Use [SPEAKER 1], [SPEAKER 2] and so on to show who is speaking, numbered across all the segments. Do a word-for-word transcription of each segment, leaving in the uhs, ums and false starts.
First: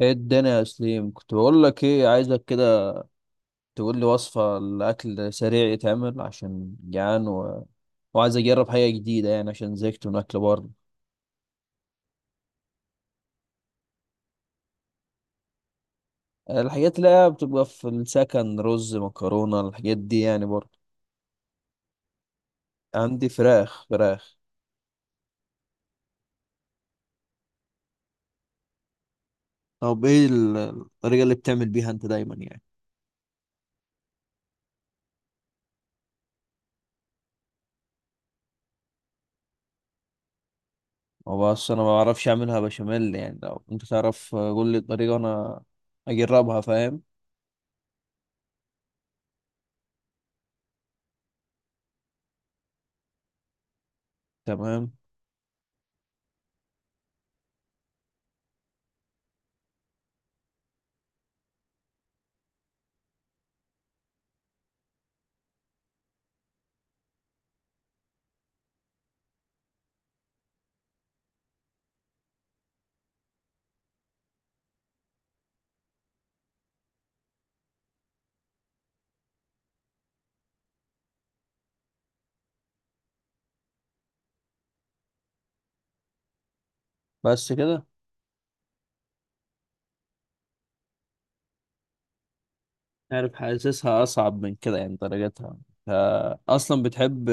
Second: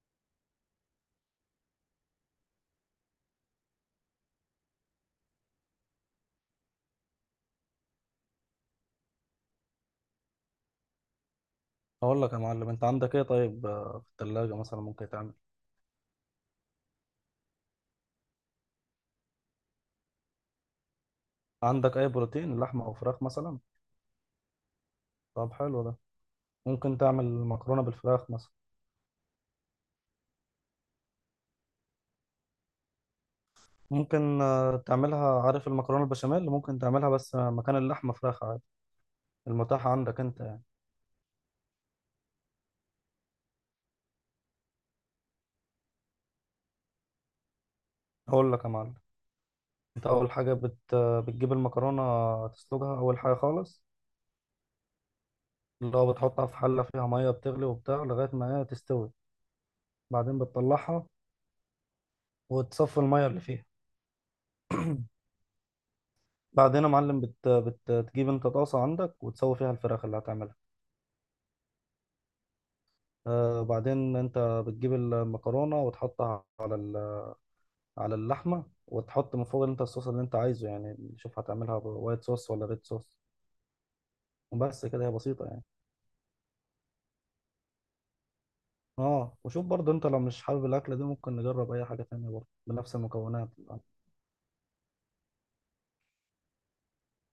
[SPEAKER 1] ايه الدنيا يا سليم، كنت بقول لك ايه عايزك كده تقول لي وصفة لأكل سريع يتعمل عشان جعان و... وعايز اجرب حاجة جديدة يعني عشان زهقت من اكل بره.
[SPEAKER 2] اقول لك يا معلم، انت عندك ايه؟ طيب آه، في الثلاجه مثلا ممكن تعمل.
[SPEAKER 1] الحاجات اللي هي بتبقى في السكن رز مكرونة الحاجات دي يعني برضه.
[SPEAKER 2] عندك اي بروتين؟ لحمه او فراخ
[SPEAKER 1] عندي
[SPEAKER 2] مثلا؟
[SPEAKER 1] فراخ فراخ.
[SPEAKER 2] طب حلو ده. ممكن تعمل مكرونه بالفراخ مثلا.
[SPEAKER 1] طب ايه ال- الطريقة اللي بتعمل بيها انت دايما يعني.
[SPEAKER 2] ممكن آه، تعملها، عارف المكرونه البشاميل؟ ممكن تعملها بس آه، مكان اللحمه فراخ عادي، المتاح عندك انت يعني.
[SPEAKER 1] هو بس انا ما بعرفش اعملها بشاميل، يعني لو انت تعرف قول لي الطريقة انا اجربها، فاهم.
[SPEAKER 2] اقول لك يا معلم، انت اول حاجه بت... آه، بتجيب المكرونه، تسلقها اول حاجه خالص،
[SPEAKER 1] تمام.
[SPEAKER 2] اللي هو بتحطها في حله فيها ميه بتغلي وبتاع لغايه ما هي تستوي. بعدين بتطلعها وتصفي الميه اللي فيها. بعدين يا معلم بت... بتجيب انت طاسة عندك وتسوي فيها الفراخ اللي هتعملها. آه بعدين انت بتجيب المكرونة وتحطها على ال... على اللحمة، وتحط من فوق انت الصوص اللي انت عايزه، يعني شوف هتعملها ب- وايت صوص ولا ريد صوص. وبس كده، هي بسيطة يعني.
[SPEAKER 1] بس كده.
[SPEAKER 2] اه وشوف برضه انت لو مش حابب الأكلة دي ممكن نجرب أي حاجة تانية برضه بنفس
[SPEAKER 1] عارف
[SPEAKER 2] المكونات.
[SPEAKER 1] حاسسها اصعب من كده يعني درجتها. ف- اصلا بتحب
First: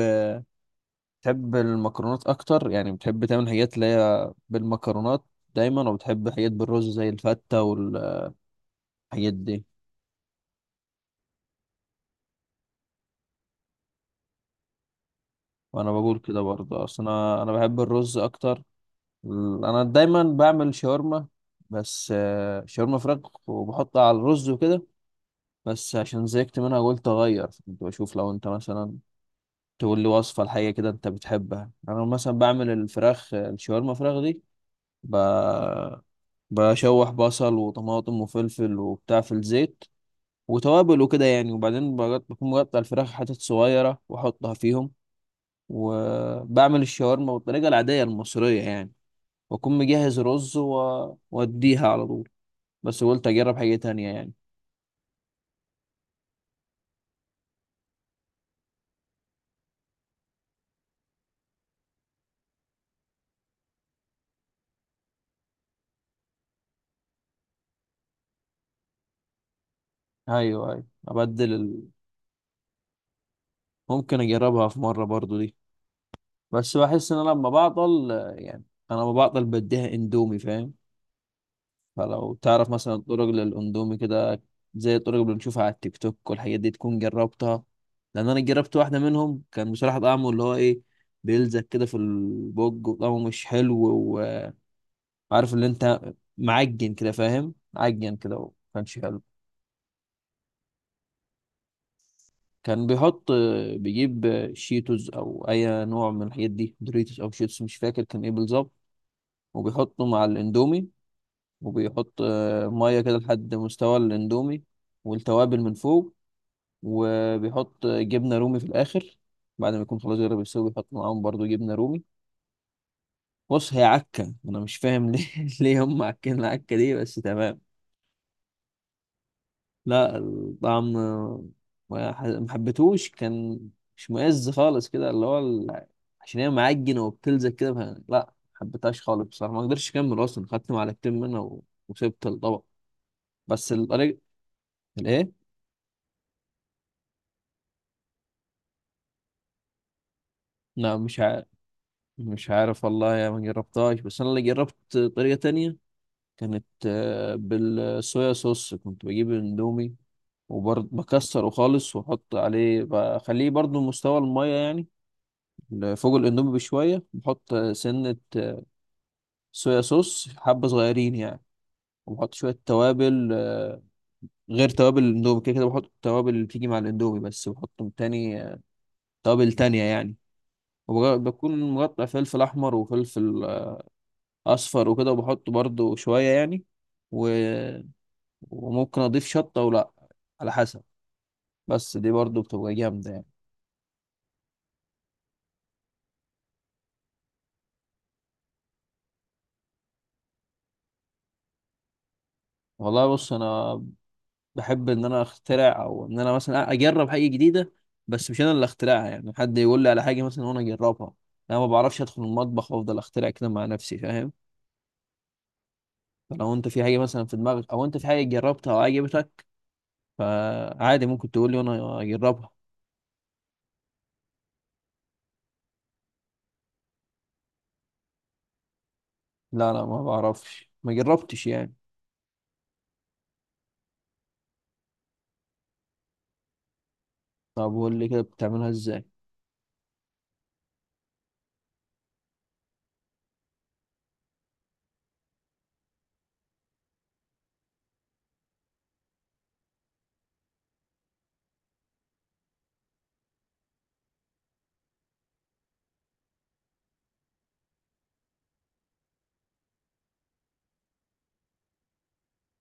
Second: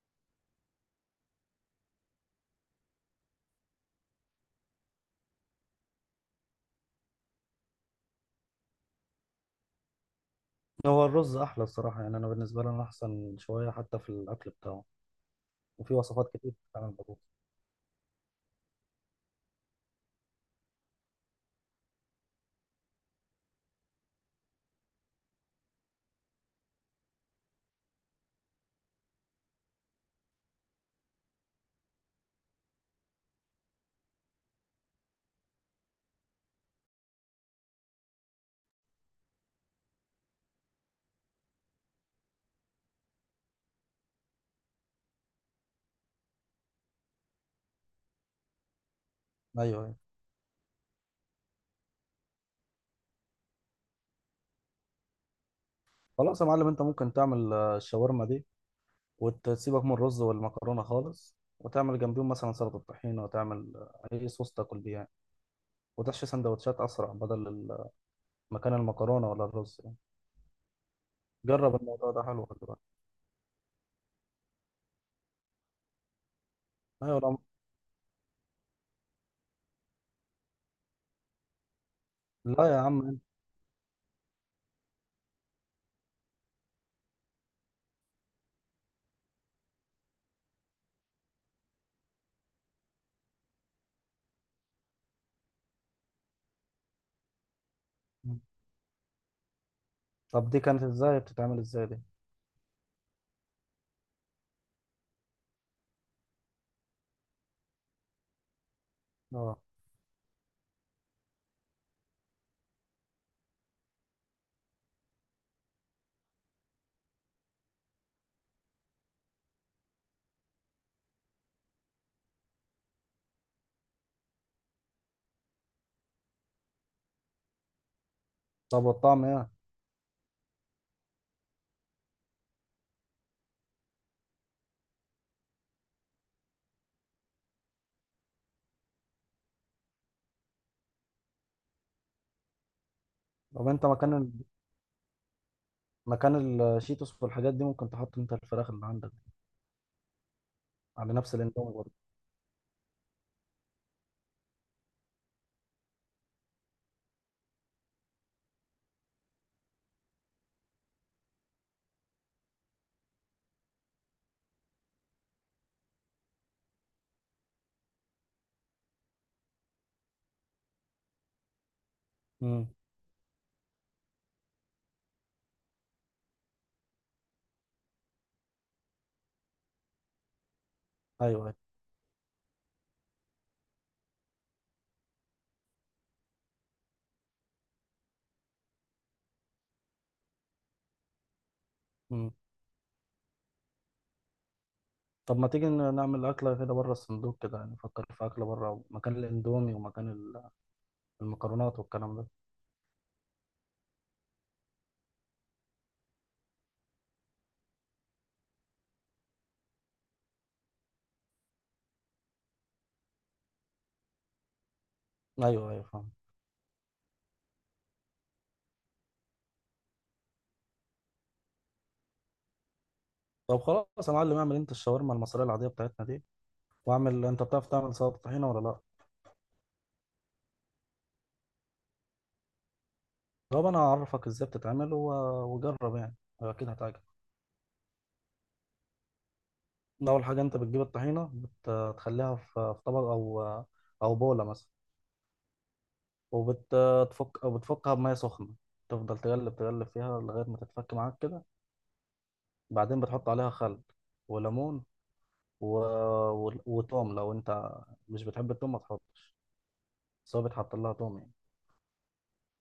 [SPEAKER 1] بتحب المكرونات اكتر، يعني بتحب تعمل حاجات اللي هي بالمكرونات دايما، وبتحب حاجات بالرز زي الفتة والحاجات دي.
[SPEAKER 2] هو الرز أحلى الصراحة، يعني أنا بالنسبة لي أنا أحسن شوية حتى في الأكل بتاعه.
[SPEAKER 1] وانا
[SPEAKER 2] وفي
[SPEAKER 1] بقول
[SPEAKER 2] وصفات
[SPEAKER 1] كده
[SPEAKER 2] كتير
[SPEAKER 1] برضه،
[SPEAKER 2] بتتعمل
[SPEAKER 1] اصلا
[SPEAKER 2] بالرز.
[SPEAKER 1] انا انا بحب الرز اكتر. ال- انا دايما بعمل شاورما، بس آه، شاورما فراخ وبحطها على الرز وكده. بس عشان زهقت منها قلت اغير، كنت بشوف لو انت مثلا تقول لي وصفة لحاجة كده انت بتحبها. انا مثلا بعمل الفراخ، الشاورما فراخ دي، ب... بشوح بصل وطماطم وفلفل وبتاع في الزيت وتوابل وكده يعني، وبعدين بقط- بكون مقطع الفراخ حتت صغيرة وأحطها فيهم، وبعمل الشاورما بالطريقة العادية المصرية يعني،
[SPEAKER 2] أيوه
[SPEAKER 1] وأكون
[SPEAKER 2] أيوه.
[SPEAKER 1] مجهز رز و- وأديها على طول. بس قلت أجرب حاجة تانية يعني.
[SPEAKER 2] خلاص يا معلم، انت ممكن تعمل آه، الشاورما دي، وتسيبك من الرز والمكرونة خالص، وتعمل جنبيهم مثلا سلطة طحينة، وتعمل أي صوص تاكل بيه يعني، وتحشي سندوتشات أسرع بدل ال- مكان المكرونة ولا الرز يعني.
[SPEAKER 1] أيوه أيوه، أبدل
[SPEAKER 2] جرب
[SPEAKER 1] ال...
[SPEAKER 2] الموضوع ده، حلو، خلي بالك.
[SPEAKER 1] ممكن أجربها في مرة برضو دي، بس بحس إن أنا
[SPEAKER 2] أيوة.
[SPEAKER 1] لما بعطل يعني، أنا لما بعطل بديها إندومي، فاهم. فلو
[SPEAKER 2] لا
[SPEAKER 1] تعرف
[SPEAKER 2] لا يا
[SPEAKER 1] مثلا
[SPEAKER 2] عم.
[SPEAKER 1] الطرق للاندومي كده، زي الطرق اللي بنشوفها على التيك توك والحاجات دي، تكون جربتها. لان انا جربت واحده منهم كان بصراحه طعمه اللي هو ايه، بيلزق كده في البوج وطعمه مش حلو. وعارف اللي انت معجن كده، فاهم، معجن كده
[SPEAKER 2] أنت-
[SPEAKER 1] وما كانش حلو.
[SPEAKER 2] طب دي كانت إزاي؟ بتتعمل إزاي دي؟
[SPEAKER 1] كان بيحط، بيجيب شيتوز او اي نوع من الحاجات دي، دوريتوس او شيتوس، مش فاكر كان ايه بالظبط،
[SPEAKER 2] أه.
[SPEAKER 1] وبيحطه مع الاندومي، وبيحط آه، ميه كده لحد مستوى الاندومي، والتوابل من فوق، وبيحط جبنه رومي في الاخر، بعد ما يكون خلاص جرب يسوي بيحط معاهم برضو جبنه رومي. بص هي عكه، انا مش فاهم ليه ليه هم عكين العكه دي، بس تمام.
[SPEAKER 2] طب والطعم إيه؟
[SPEAKER 1] لا الطعم ما ح- ما حبيتهوش، كان مش مؤز خالص كده، اللي هو ال- عشان هي معجنه وبتلزق كده، ف- لا ما حبيتهاش خالص بصراحه، ما قدرتش اكمل اصلا، خدت معلقتين منها و- وسبت الطبق،
[SPEAKER 2] طب
[SPEAKER 1] بس
[SPEAKER 2] أنت مكان
[SPEAKER 1] الطريقه.
[SPEAKER 2] ال...
[SPEAKER 1] الايه.
[SPEAKER 2] مكان الشيتوس والحاجات دي ممكن تحط أنت الفراخ اللي عندك
[SPEAKER 1] لا
[SPEAKER 2] على
[SPEAKER 1] مش
[SPEAKER 2] نفس
[SPEAKER 1] عارف.
[SPEAKER 2] الإندومي برضه.
[SPEAKER 1] مش عارف والله، يا ما جربتهاش، بس انا اللي جربت طريقه تانية كانت آه، بالصويا صوص. كنت بجيب اندومي وبرضه بكسره خالص واحط عليه، بخليه برضه مستوى المية يعني فوق الاندومي بشوية، بحط سنة آه، صويا صوص حبة صغيرين يعني، وبحط شوية
[SPEAKER 2] أمم.
[SPEAKER 1] توابل آه، غير توابل الاندومي. كده كده بحط التوابل اللي بتيجي مع الاندومي، بس بحط تاني آه، توابل تانية يعني. وبج-
[SPEAKER 2] أيوه أيوه.
[SPEAKER 1] بكون مقطع فلفل أحمر وفلفل آه، أصفر وكده، وبحط برضه شوية يعني و... وممكن أضيف شطة أو لأ على حسب. بس دي
[SPEAKER 2] أمم.
[SPEAKER 1] برضو بتبقى جامدة يعني.
[SPEAKER 2] طب ما تيجي ن- نعمل أكلة كده بره الصندوق كده، يعني نفكر في أكلة بره، مكان الإندومي ومكان ال... المكرونات والكلام ده.
[SPEAKER 1] والله بص أنا بحب إن أنا أخترع، أو إن أنا مثلا أجرب حاجة جديدة، بس مش أنا اللي أخترعها يعني، حد يقول لي على حاجة مثلا وأنا أجربها. أنا ما بعرفش أدخل المطبخ وأفضل أخترع كده مع نفسي، فاهم.
[SPEAKER 2] ايوه ايوه فاهم.
[SPEAKER 1] فلو أنت في حاجة مثلا في دماغك، أو أنت في حاجة جربتها وعجبتك، فعادي ممكن تقول لي وأنا أجربها.
[SPEAKER 2] طب خلاص يا معلم، اعمل انت الشاورما المصريه العاديه بتاعتنا دي، واعمل انت، بتعرف تعمل سلطه طحينه ولا لا؟
[SPEAKER 1] لا لا ما بعرفش، ما جربتش يعني.
[SPEAKER 2] طب انا هعرفك ازاي بتتعمل و... وجرب يعني، اكيد هتعجبك.
[SPEAKER 1] طب قول لي كده بتعملها إزاي.
[SPEAKER 2] اول حاجه انت بتجيب الطحينه، بتخليها في في طبق او او بوله مثلا، وبتفك او بتفكها بميه سخنه، تفضل تقلب تقلب فيها لغايه ما تتفك معاك كده. بعدين بتحط عليها خل وليمون و... و... وتوم. لو انت مش بتحب التوم ما تحطش، بس هو بيتحط لها توم يعني.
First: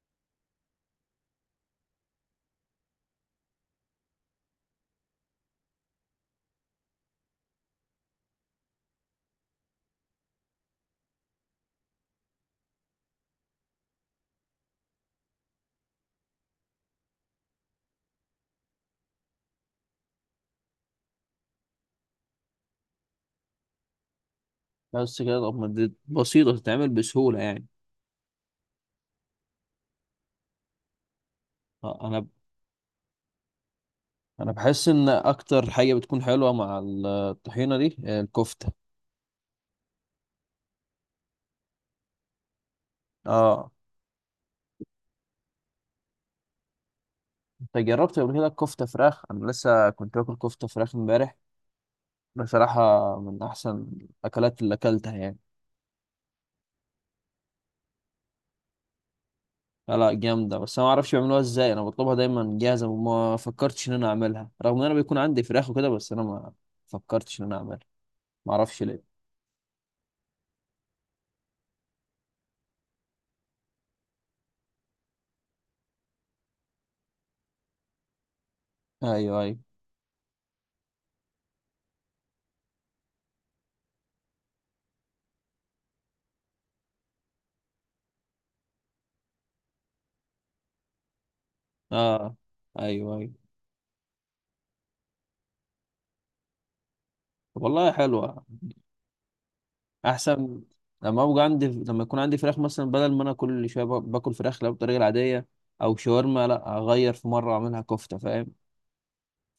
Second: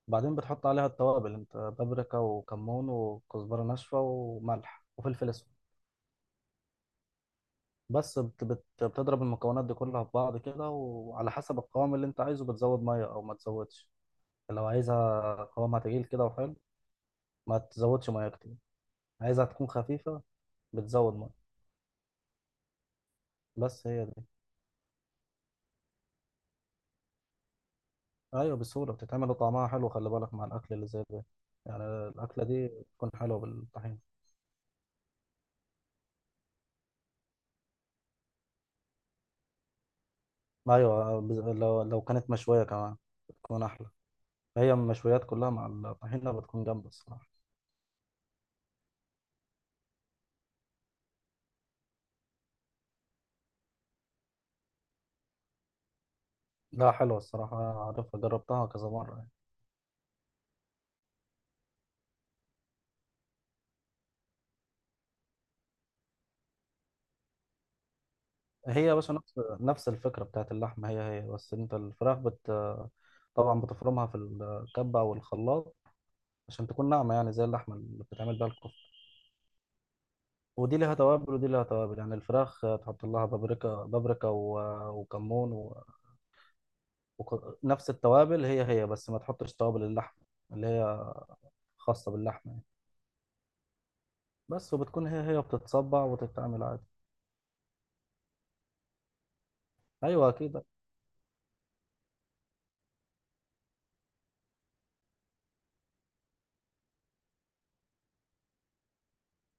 [SPEAKER 2] بعدين بتحط عليها التوابل انت، بابريكا وكمون وكزبرة ناشفة وملح وفلفل اسود. بس بت بت بتضرب المكونات دي كلها في بعض كده، وعلى حسب القوام اللي انت عايزه بتزود مية او ما تزودش. لو عايزها قوامها تقيل كده وحلو ما تزودش مية كتير، عايزها تكون خفيفة بتزود مية. بس هي دي.
[SPEAKER 1] بس كده؟ طب ما دي بسيطة تتعمل بسهولة يعني.
[SPEAKER 2] ايوه بسهولة بتتعمل، وطعمها حلو، خلي بالك مع الاكل اللي زي ده، يعني
[SPEAKER 1] أنا
[SPEAKER 2] الاكلة دي بتكون حلوة بالطحين.
[SPEAKER 1] انا بحس ان اكتر حاجه بتكون حلوه مع الطحينه دي الكفته.
[SPEAKER 2] ايوه بز- لو لو كانت مشوية كمان بتكون
[SPEAKER 1] اه.
[SPEAKER 2] احلى. هي المشويات كلها مع الطحينة بتكون جامدة الصراحة.
[SPEAKER 1] انت جربت قبل كده الكفته فراخ؟ انا لسه كنت باكل كفته فراخ امبارح بصراحه، من احسن الاكلات اللي اكلتها يعني.
[SPEAKER 2] لا حلوة الصراحة، أنا عارفها، جربتها كذا مرة يعني.
[SPEAKER 1] لا لا جامده، بس انا ما اعرفش بيعملوها ازاي، انا بطلبها دايما جاهزه وما فكرتش ان انا اعملها، رغم ان انا بيكون عندي فراخ وكده، بس انا ما فكرتش ان انا اعملها، ما
[SPEAKER 2] هي
[SPEAKER 1] اعرفش
[SPEAKER 2] يا باشا
[SPEAKER 1] ليه.
[SPEAKER 2] نفس نفس الفكرة بتاعت اللحمة، هي هي بس أنت الفراخ بت طبعا بتفرمها في الكبة أو الخلاط عشان تكون ناعمة، يعني زي اللحمة اللي بتتعمل بيها الكفتة.
[SPEAKER 1] ايوه ايوه.
[SPEAKER 2] ودي ليها توابل ودي ليها توابل يعني، الفراخ تحط لها بابريكا بابريكا و- وكمون و... وك... نفس التوابل هي هي، بس ما تحطش توابل اللحمة اللي هي خاصة
[SPEAKER 1] اه
[SPEAKER 2] باللحمة يعني.
[SPEAKER 1] ايوه ايوه.
[SPEAKER 2] بس وبتكون هي هي بتتصبع وتتعمل عادي.
[SPEAKER 1] طب والله حلوه.
[SPEAKER 2] أيوة
[SPEAKER 1] احسن
[SPEAKER 2] أكيد.
[SPEAKER 1] لما ابقى عندي، لما يكون عندي فراخ مثلا، بدل ما انا كل شويه با- باكل فراخ لا بالطريقه العاديه او شاورما، لا اغير في مره اعملها كفته، فاهم.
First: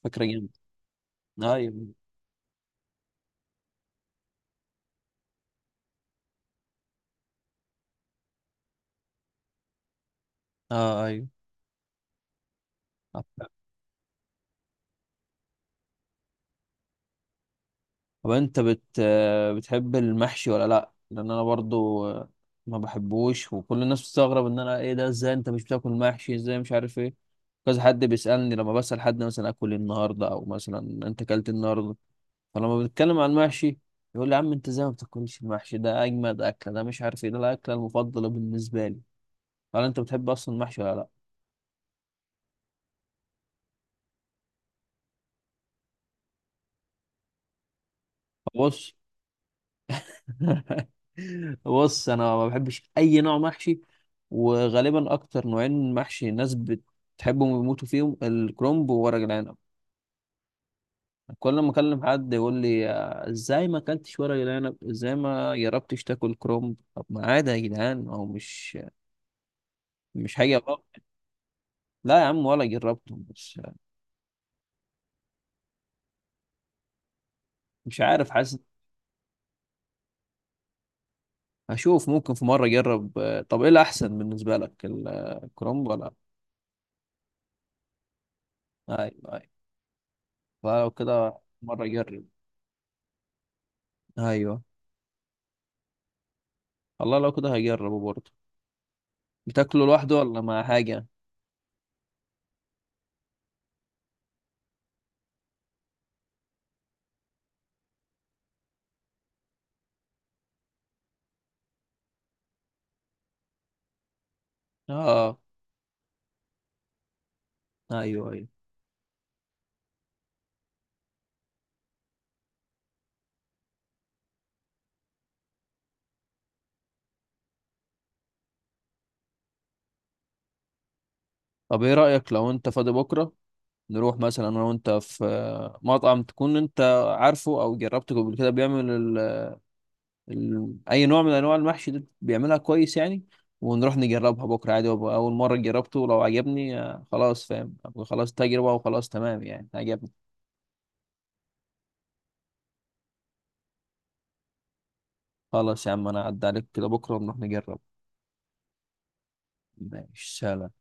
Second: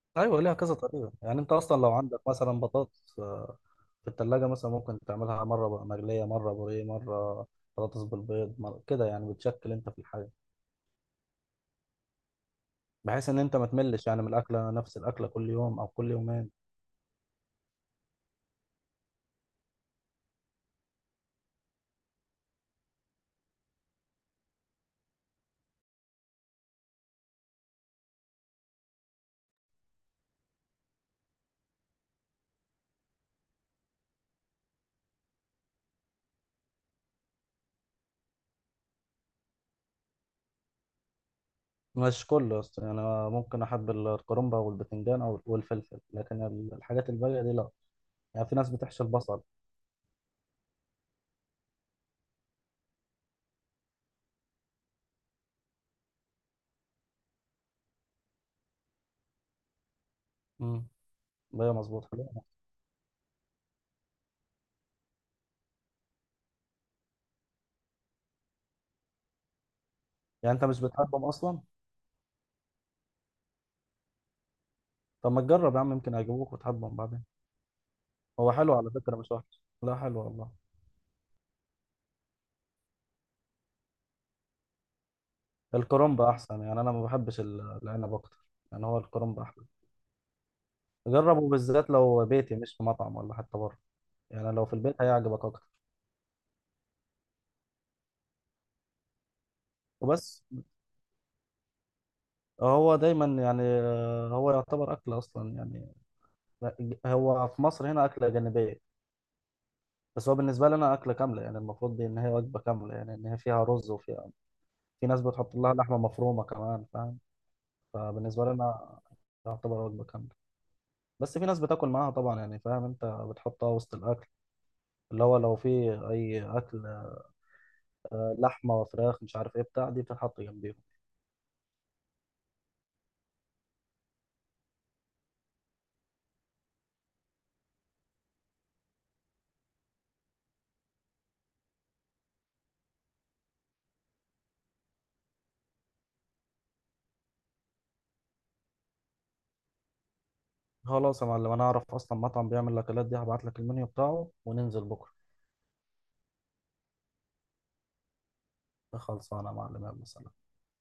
[SPEAKER 1] فكره
[SPEAKER 2] ايوه ليها
[SPEAKER 1] جامده.
[SPEAKER 2] كذا طريقه يعني، انت اصلا لو
[SPEAKER 1] ايوه.
[SPEAKER 2] عندك مثلا بطاطس آه، في التلاجة مثلا ممكن تعملها مره بقى مقليه، مره بوريه، مره بطاطس بالبيض، مرة كده يعني، بتشكل انت في الحاجه
[SPEAKER 1] اه ايوه.
[SPEAKER 2] بحيث ان انت ما تملش يعني من الاكله، نفس الاكله كل يوم او كل يومين.
[SPEAKER 1] طب انت بت آه، بتحب المحشي ولا لا؟ لان انا برضو آه، ما بحبوش، وكل الناس بتستغرب ان انا ايه ده، ازاي انت مش بتاكل محشي، ازاي مش عارف ايه. كذا حد بيسالني لما بسال حد مثلا اكل إيه النهارده، او مثلا انت اكلت إيه النهارده، فلما بنتكلم عن المحشي يقول لي يا عم انت ازاي ما بتاكلش المحشي، ده اجمد اكله، ده مش عارف ايه، ده الاكله المفضله بالنسبه لي. قال انت بتحب اصلا المحشي ولا لا.
[SPEAKER 2] مش كله أصلاً. يعني أنا ممكن احب الكرنبه والبتنجان او والفلفل، لكن الحاجات الباقيه دي لا. يعني في ناس
[SPEAKER 1] بص
[SPEAKER 2] بتحشي البصل.
[SPEAKER 1] بص انا ما بحبش اي نوع محشي، وغالبا اكتر نوعين محشي الناس بتحبهم ويموتوا فيهم الكرنب وورق العنب.
[SPEAKER 2] امم.
[SPEAKER 1] كل ما
[SPEAKER 2] بقى
[SPEAKER 1] اكلم
[SPEAKER 2] مظبوط،
[SPEAKER 1] حد
[SPEAKER 2] حلو.
[SPEAKER 1] يقول لي آه، ازاي ما اكلتش ورق العنب، ازاي ما جربتش تاكل كرنب. طب ما عادي يا جدعان، هو مش مش
[SPEAKER 2] يعني
[SPEAKER 1] حاجه
[SPEAKER 2] انت مش
[SPEAKER 1] غلط.
[SPEAKER 2] بتحبهم اصلا.
[SPEAKER 1] لا يا عم ولا جربتهم بس.
[SPEAKER 2] طب ما تجرب يا عم، يمكن هيعجبوك وتحبهم بعدين.
[SPEAKER 1] مش عارف
[SPEAKER 2] هو
[SPEAKER 1] حاسس.
[SPEAKER 2] حلو على فكره مش وحش، لا حلو والله.
[SPEAKER 1] هشوف ممكن في مرة أجرب. آه، طب إيه الأحسن بالنسبة لك، ال- آه، الكرومب ولا؟
[SPEAKER 2] الكرنب احسن، يعني انا ما بحبش ال- العنب اكتر، يعني هو
[SPEAKER 1] أيوه
[SPEAKER 2] الكرنب
[SPEAKER 1] أيوه.
[SPEAKER 2] احلى.
[SPEAKER 1] فلو كده
[SPEAKER 2] جربه
[SPEAKER 1] مرة
[SPEAKER 2] بالذات
[SPEAKER 1] أجرب.
[SPEAKER 2] لو بيتي، مش في مطعم ولا حتى بره، يعني
[SPEAKER 1] أيوه.
[SPEAKER 2] لو في البيت هيعجبك اكتر.
[SPEAKER 1] والله لو كده هجربه برضه. بتاكله لوحده ولا
[SPEAKER 2] وبس.
[SPEAKER 1] مع حاجة؟
[SPEAKER 2] هو دايما يعني آه، هو يعتبر اكل اصلا يعني. هو في مصر هنا اكله جانبيه، بس هو بالنسبه لي انا اكله كامله، يعني المفروض دي ان هي وجبه كامله، يعني ان هي فيها رز وفيها، في ناس
[SPEAKER 1] آه.
[SPEAKER 2] بتحط لها لحمه مفرومه كمان، فاهم؟
[SPEAKER 1] أيوه
[SPEAKER 2] فبالنسبه
[SPEAKER 1] أيوه.
[SPEAKER 2] لي انا يعتبر وجبه كامله. بس في ناس بتاكل معاها طبعا يعني، فاهم، انت بتحطها وسط الاكل، اللي هو لو في اي اكل آه، لحمه وفراخ مش عارف ايه بتاع دي، بتتحط جنبيهم.
[SPEAKER 1] طب إيه رأيك لو أنت فاضي بكرة نروح مثلا أنا وأنت في آه، مطعم تكون أنت عارفه أو جربته قبل كده، بيعمل ال- اي نوع من انواع المحشي ده، بيعملها كويس يعني، ونروح نجربها بكره عادي، وأبقى اول مره جربته ولو عجبني آه، خلاص، فاهم، أبقى خلاص تجربه وخلاص، تمام يعني عجبني.
[SPEAKER 2] خلاص يا معلم، انا اعرف اصلا مطعم بيعمل الاكلات دي، هبعت لك المنيو بتاعه وننزل بكره.
[SPEAKER 1] خلاص يا عم، انا اعدي عليك كده بكره ونروح نجرب.
[SPEAKER 2] خلصانه يا معلم، يلا سلام.
[SPEAKER 1] ماشي سلام.